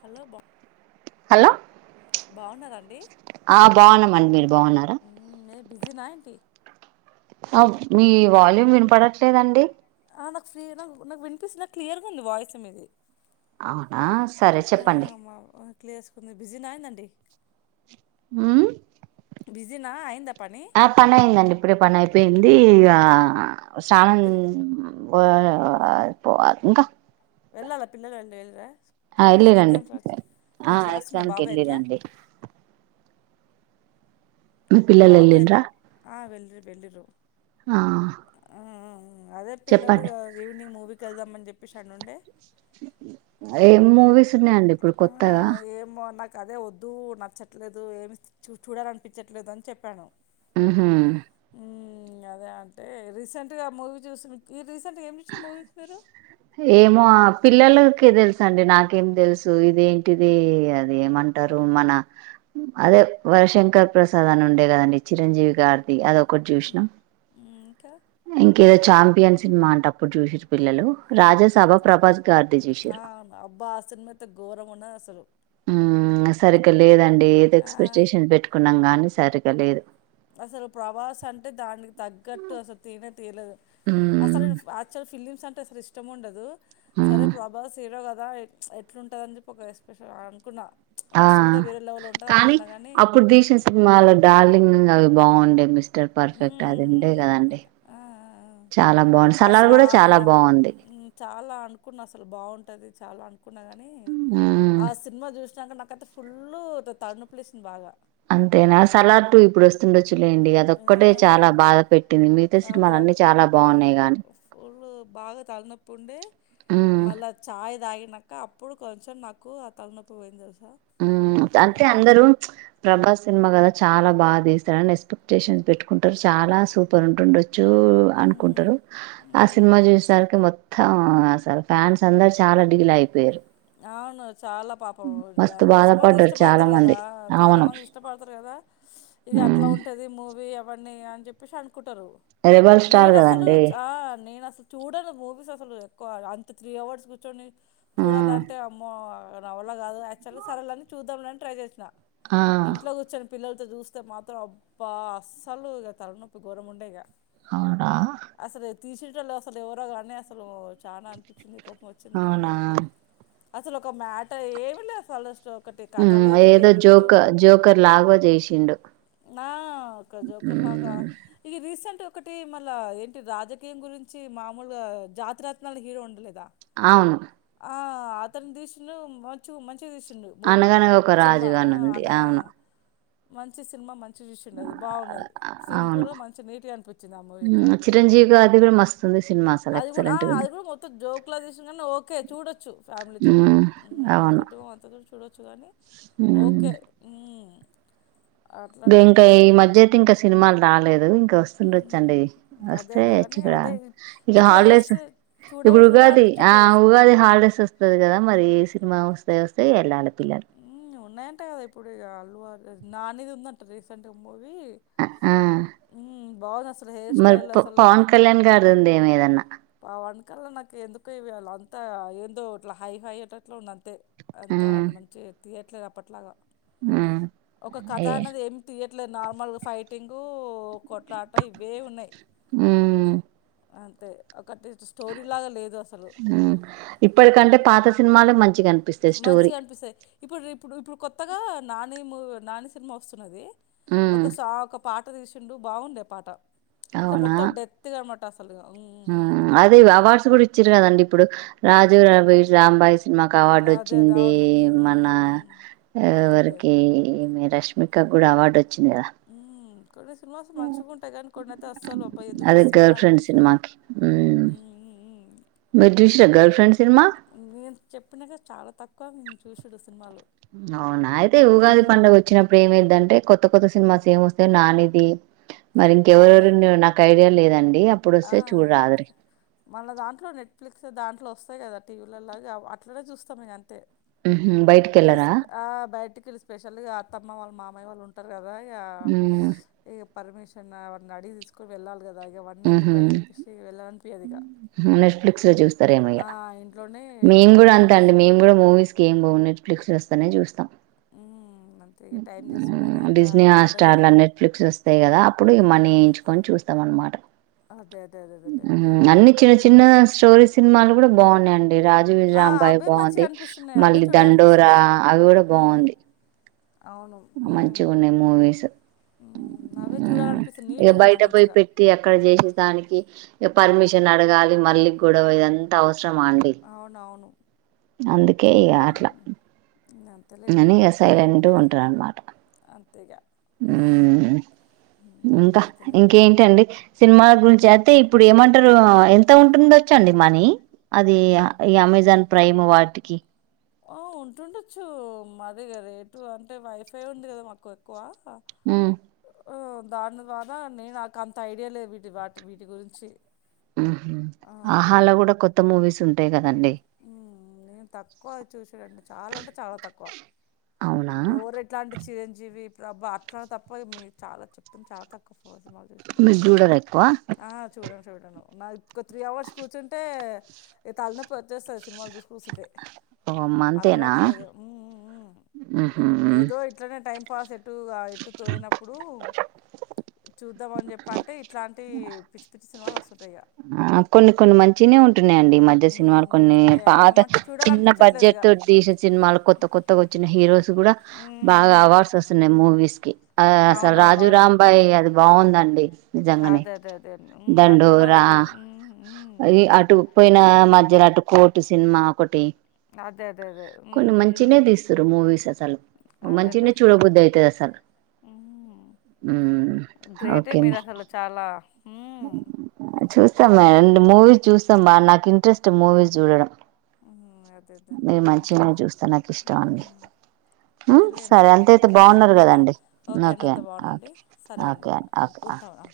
Hello బా hello బాగున్నారండి ఆ బాగున్నమండి. మీరు బాగున్నారా? నే బిజీనా ఎంటి? మీ వాల్యూమ్ వినపడట్లేదండి. ఆ నాకు ఫ్రీ నాకు నాకు వినిపిస్తుంది. నాకు క్లియర్గా ఉంది వాయిస్ మీది. అవునా సరే చెప్పండి. చేసుకుంది బిజీనా ఏందండి? హ్ అయిందా పని ఆ పని అయిందండి ఇప్పుడే పని అయిపోయింది. ది ఇగా స్నానం పిల్ [inaudible] వ [inaudible] పోవాలి ఇంకా వెళ్ళాలా పిల్లగాడు [inaudible] ఆ ఎళ్ళిరండి, ఆ రాస్తున్నా ఎగ్జామ్ కి బాబు ఎగ్జామ్ ఎళ్ళిరండి. బాబు వెళ్ళిండ్రా ఎళ్ళిండు ఆ వెల్రు వెళ్ళిరు. ఆ అదే పిల్లలు చెప్పండి ఇగ ఈవనింగ్ మూవీ వెళ్దాంమని చెప్పేసి అని ఉండే ఏం మూవీస్ ఉన్నాయండి ఇప్పుడు కొత్తగా? ఏమో నాకు అదే వద్దు నచ్చట్లేదు ఏమి చు చూడాల అనిపించట్లేదు అని చెప్పాను ఆహ అదే అంటే రీసెంట్ గా మూవీ చూసిన క రీసెంట్ గా ఏం చూసిండ్రు మూవీస్ మీరు పిల్లలకే తెలుసు అండి నాకేం తెలుసు ఇదేంటిది అది ఏమంటారు మన అదే వరశంకర్ ప్రసాద్ అని ఉండే కదండి చిరంజీవి గారిది అద ఒక ఒకటి చూసినా హ్మ్. ఇంకా? ఇంకేదో చాంపియన్ సినిమా అంటప్పుడు చూసారు పిల్లలు రాజాసభా అంతే. ప్రభాస్ గారిది ఆ! చూసారు అవును. అబ్బా! ఆ సినిమా అయితే ఘోరంగున్నదసలు. ఉ సరిగ్గా లేదండి ఏదో ఆ! ఎక్స్పెక్టేషన్స్ పెట్టుకున్నాం కానీ సరిగాలేదు అసలు ప్రవాస అంటే దానికి తగ్గట్టు అసలు తినే తెయలదు అసలు ఉమ్ ఆక్చువల్ ఫిల్లిమ్ అంటే సార్ ఇష్టం ఉండదు సరే ఉమ్ ప్రభాస్ హీరో కాదు కదా ఎట్లుంటుందని చెప్పి ఒక ఎస్పెషల్ అనుకున్నాను ఆ కానీ గానీ అప్పుడు తీసిన సినిమాలో డార్లింగ్గా బాగుండే మిస్టర్ హ్మ్. పర్ఫెక్ట్ అదేను అంటే కదా అంటడి అసలు అ అట్లా చాలా అనుకున్నా అసలు బాగుంటు ది చాలా అనుకున్న గానీ నీ మ్మ్ ఆ సినిమా చూ అక నాకు అతే ఫుల్ తలనొప్పి లేసింది బాగ అంతేనా సలార్ టూ ఇప్పుడు వస్తుండొ కూంచలేడి ఆ! అదొక్కటే చాలా బాధ పెట్టింది మిగతా అదే అట్ సినిమలున్నీ చాలా ఆ! బాగున్నాయి గానీ ఫుల్లు బాగా తలనప్పు ఉండే మ్మ్ మళ్ళ చాయి తాగి అన్నాక అప్పుడు కొంచెం నాకు ఆ తలనొప్పి పోయింది తెలుసుంది ఉ అంతే అందరు ప్రభాస్ సినిమా కద చాలా బాగా తీస్తడుని ఎక్స్పెక్టేషన్స్ పెట్టుకుంటారు చాలా సూపర్ ఉంటుండో అనుకుంటారు ఆ ఉమ్ సినిమా చూసిసరికి మొత్తం అసలు ఫ్యాన్స్ అందరు చాలా డీల్ అయిపోయారు అవును చాలా పాపం మస్తు మంది బాధపడ్డారు చాలా ఇష్టపడతారు కదా మంది చాలా అవును మంది ఇష్టపడతారు కదా ఇది అట్లా మ్మ్ ఉంటది మూవీ ఎవ చెప్పేసి అను కుటరు రెబల్ స్టార్ నేనుసలు కదండి నేనుసలు అ చూడాలడి మూవీస్ అసలు ఎక్కువ అంత త్రీ అవర్డ్స్ కూర్చోంని చూడాలా మ్మ్ నవల కాదుయాక్చువల్గా సరే అని చూద్దాంని ట్రై చేసిన ఆ ఇంట్లో కూర్చొని పిల్లలతో చూస్తే మాత్రం అబ్బా అస్సలు ఇ తలనొప్పి ఘరం ఉండే ఇక అవుడా తీసట్ళ్ళ అసలు ఎవరో కానీ అసలు చాలా అనిపించింది కోప్పం వచ్చింది బాగానే అవునా అసలు ఒక మ్యాటర్ ఏమి లేదు అసలు ఒకటి కథ ఉమ్ లేదు ఏదో ఏమి లేదు జోక జోకర్ లాగా చేసిండు ఆ ఒక జోకర్లాగా ఉమ్ ఇ రీసెంట్ ఒకటి మళ్ళా ఏంటి రాజకీయం గురించి మామూలుగా జాతిరత్నాలు హీరో ఉండలేదా అవును త ద ము మంచి దసు అనగనగా ఒక రాజుగాని ఉంది అవును మంచి సినిమా మంచి సిది బాగుది సింపుల్ అవును గా మంచి నీట్ గా అనిపించింది అమ్మ ఇంకా ఉమ్ చిరంజీవి గారిది కూడా మస్తుంది సినిమా అసలు అది కూడా ఎక్సలెంట్ ఉంది అది కూడా మొత్తం జోక్లా తీస ఓకే చూడొచ్చు ఫ్యామిలీ ఉమ్ అవును చూడచ్చు కా ే ఇంకా ఇంకా ఈ మధ్యయి ఇంకా సినిమాలు రాలేదు ఆ ఇ హ్మ్. వస్తుండొచ్చండి అదే వస్తే అదే వచ్చ కానీ అదే ఇ- ఇక ఇట్లా హాలిడేస్ చేస్తే చూడవు ఇప్పుడు ఉగాది ఆ చూడాలనిపించట్లేదు అసలు. ఉగాది హాలిడేస్ వస్తది కదా మరి మావస్తే వస్తే ఎల్లాలి ఊ ఉన్నాయంట కదా ఇప్పుడు ఇగ అల్వా ఇరోజ్ నానిది ఉందంట రీసెంట్గా మూవీ ఇవి ఆ ఊ బాగుంది అసలు హెయిర్ మరి స్టైల్ ప అసలు పవన్ కళ్యాణ్ గారిది ఉందేమో ఏదన్నా పవన్ కళ్యాణ్ నాక్ ఎందుకో ఇవాళ అంతా ఏందో అట్లా హై హై అట్లా అట్లా ఉండ తే అంతే ఉమ్ ఆల్ తియట్లేద్ అప్పట్లాగా ఉమ్ ఒక కథ ఏ అన్నది ఏమితియట్లే ఇట్లే నార్మల్ ఫైటింగూ కొట్ అట్లా ఆట ఇవే ఉన్నాయి అం తే ఊ ఇప్పటికంటే పాత సినిమాలే మంచిగాంట మంచిగా అనిపిస్తాయి ఇప్పుడు రిప్పు ఇప్పుడు కొత్తగా నా నాని మూవి నాని సినిమా వస్తున్నది ఉమ్ ఒక సా కప్ పాట తీసిండు బాగుండే పాట అంటే మొత్తం డెత్ గా అనమాట అసలు హల్ గా ఉమ్ [unintelligible] ఆ అదే అవార్డ్స్ కూడా ఇచ్చిరు గదండి ఇప్పుడు రాజు ఉమ్. వెడ్స్ రాంబాయి సినిమాకి అవార్డు అదే అదే వచ్చింది అవును ఉమ్ ఉమ్ మన ఉమ్ ఉమ్ అదేలే ఎవరకి రష్మి మిక్కకి కూడా అవార్డ్ వ వచ్చింది కదా ఉమ్ కొన్ని సినిమాస్ మంచిగా ఉంటాయి కానీ కొన్ని అయితే అస్సలు అబ్బా ఎందుకు అదే తీస్తుర్రా గర్ల్ ఫ్రెండ్ అనిపిస్తది సినిమాకి ఉమ్ ఊ ఊ ఊ మీరు చూసిరా గర్ల్ ఫ్రెండ్ సినిమా నేను చెప్పినాక చాలా తక్కువ చూసిండచ్చు అవునా అయితే ఉగాది పండుగ వచ్చినప్పుడు ఏమైదంటే కొత్ కొత్త కొత్త సినిమాస్ ఏం వస్తాయ్ నానిది మరి అవును ఇంకెవరెవరున్నయో నాకు ఐడియా లేదండి ఆ అప్పుడొస్తే చూడరాదురి మళ్ళ దాంట్లో నెట్ఫ్లిక్స్ దాంట్లో వస్తది వస్తాయి కదా టీవీలలొ గ అట్లనే చూస్తాము ఇక అంతే ఉహు ఇస్ బయటికెళ్ళరా ఆ బయటి కెళ్లి స్పెషల్ గా అత్తమ్మ వాళ్లు మామయ్ వాళ్ళు ఉంటరు కదా ఉమ్ [unintelligible] పర్మిషన్ని ఇంక అడిగి తీసుకొని వెళ్ళాలి కదా ఇంక అవణ్ణి ఉహు ఎందుకు ంది ప ఎలా అంత [unintelligible] లేదిక నెట్ఫ్లిక్స్ లొ జూస్త త్త రేమో ఇక ఇంట్లోనే మేం కూడా టీవీలో అంతే అండి చూసి మేము కూడా మూవీస్ కి ఏం పోము నెట్్లిక్స్ వస్తేనే చూస్తాం ఉమ్ అంతే ఇగ టైం తీసుకొని ఉ అంత డిస్నీ ఏమి హాట్ ఉండదు ఇగ స్టార్ లా నెట్ఫ్లిక్స్ వస్తాయి కదా అప్పుడు ఇక మనీ వేయించుకొని చూస్తాం అనమాట అదే అదే అదేదే లేండి చిన్న చిన్న స్టోరీ సినిమాలు కూడా బాగున్నాయండి రాజు వెడ్స్ ఆ రాంబాయి అవే మంచిగా బాగుంది అనిపిస్తున్నాయి అవే మళ్ళీ దండోరా చూడాలనిపిస్తున్నది అవి కూడా ఉమ్ ఉమ్ బాగుంది అవును మంచిగా ఉమ్ ఉన్నాయి మూవీస్ మ్మ్ అవే ఉ చూడాలనిపిస్తుంది ఇక నీట్గా ఉన్నాయి బయట పోయి మంచిగా పెట్టి అక్కడ చేసే దానికి ఇక పర్మిషన్ అడగాలి మళ్ళీ గొడవ ఇదంతా అవసరమా అండి అవునవును అందుకే ఇక అట్లా మ్మ్ ననుగా సైలెంట్ ఉ ఉంటా అనమాట అంతేగా మ్మ్ హ్మ్ మ్మ్ ఇంకా అదేలేండి ఇంకేంటండి సినిమాల గురించి అయితే ఇప్పుడు ఏమంటారు ఎంత ఉంటుంది వచ్చండి మనీ అది ఈ అమెజాన్ ప్రైమ్ వాటికి ఆ ఉంటుండొచ్చు మదేగాద రేటు అంటే వైఫై ఉంది కదా మాకు ఎక్కువ ఉ దాని ద్వారా నేను నాకు అంత ఐడియా లేదు వీటి వాటి వీటి గురించి ఉహు ఆహాలో కూడా కొత్త మూవీస్ ఉంటా ఉంటాయి గా ఉ నేను తక్కువ చూశాడండి చాలా అంటే చాలా తక్కువ అవునా ఎవరు ఎట్లా అంటే చిరంజీవి రబ్బ అట్లా తప్ప మీరు చాలా చెప్తుంది చాలా తక్కువ ఫ మీరు చూడరు ఎక్కువ నాది త్రీ హౌవర్ స్ కుచుంటే ఇంకా తల నొప్పి ఇక వచ్చేస్తంది సినిమాలు చూసు కూర్చుంటే ఓమ్మా అంతేనా అలవట్లేదు ఉహు ఏదో ఇట్లనే టైం పాజెప్ ఇట్టుగా ఇటు తోయినప్పుడు చూద్దామ అని చెప్పి అంటే ఇట్లాంటి పిచ్చి పిచ్చి సినిమాలు వస్తుంటాయి ఆ కొన్ని కొన్ని మంచిగానే ఉంటున్నాయండి ఇ మధ్య సినిమాలు మ్మ్. కొన్ని ఇక పాత ఏమంటే చిన్న చూడాలనిపించట్లేదు బడ్జెట్ ఇక తో తీసిన సినిమాలు కొత్త కొత్తగా వచ్చిన హీరోస్ కూడా బాగా అవార్డ్స్ వస్తున్నాయి మూవీస్ కి ఆ అసలు రాజు అవునవునవును రాంబాయి అది బాగుందండి అదే అదే అదే ఉ అంటున్నావ్ రా అదీ అటు పోయిన మధ్యలాటు కోటు సినిమా ఒకటి అదే అదే అదే ఉమ్ కొన్ని మంచిగానే ఉమ్ తీస్తురు మూవీస్ అసలు అదేలే మంచినే చూడబద్ది అయితాది అసలు ఉమ్ గ్రేటే ఓకే మీరు అమ్మాయి అసలు చాలా ఉమ్ చూస్తాం అదేలే అండ్ మూవీ చూస్తా నాకు ఇంట్రెస్ట్ మూవీస్ చూడడం ఉ అదే అదే అదండి మీరు అంత మంచిగానే చూస్తా నాకు ఇష్టం అండి అదే సరే లేండిఇక అంతయితే ఓకే బాగున్నారు ఓకేనా కదండి ఓకే అండి అంత బాగుందండి సరే అండి ఓకే ఆ ఓకే ఉంటానా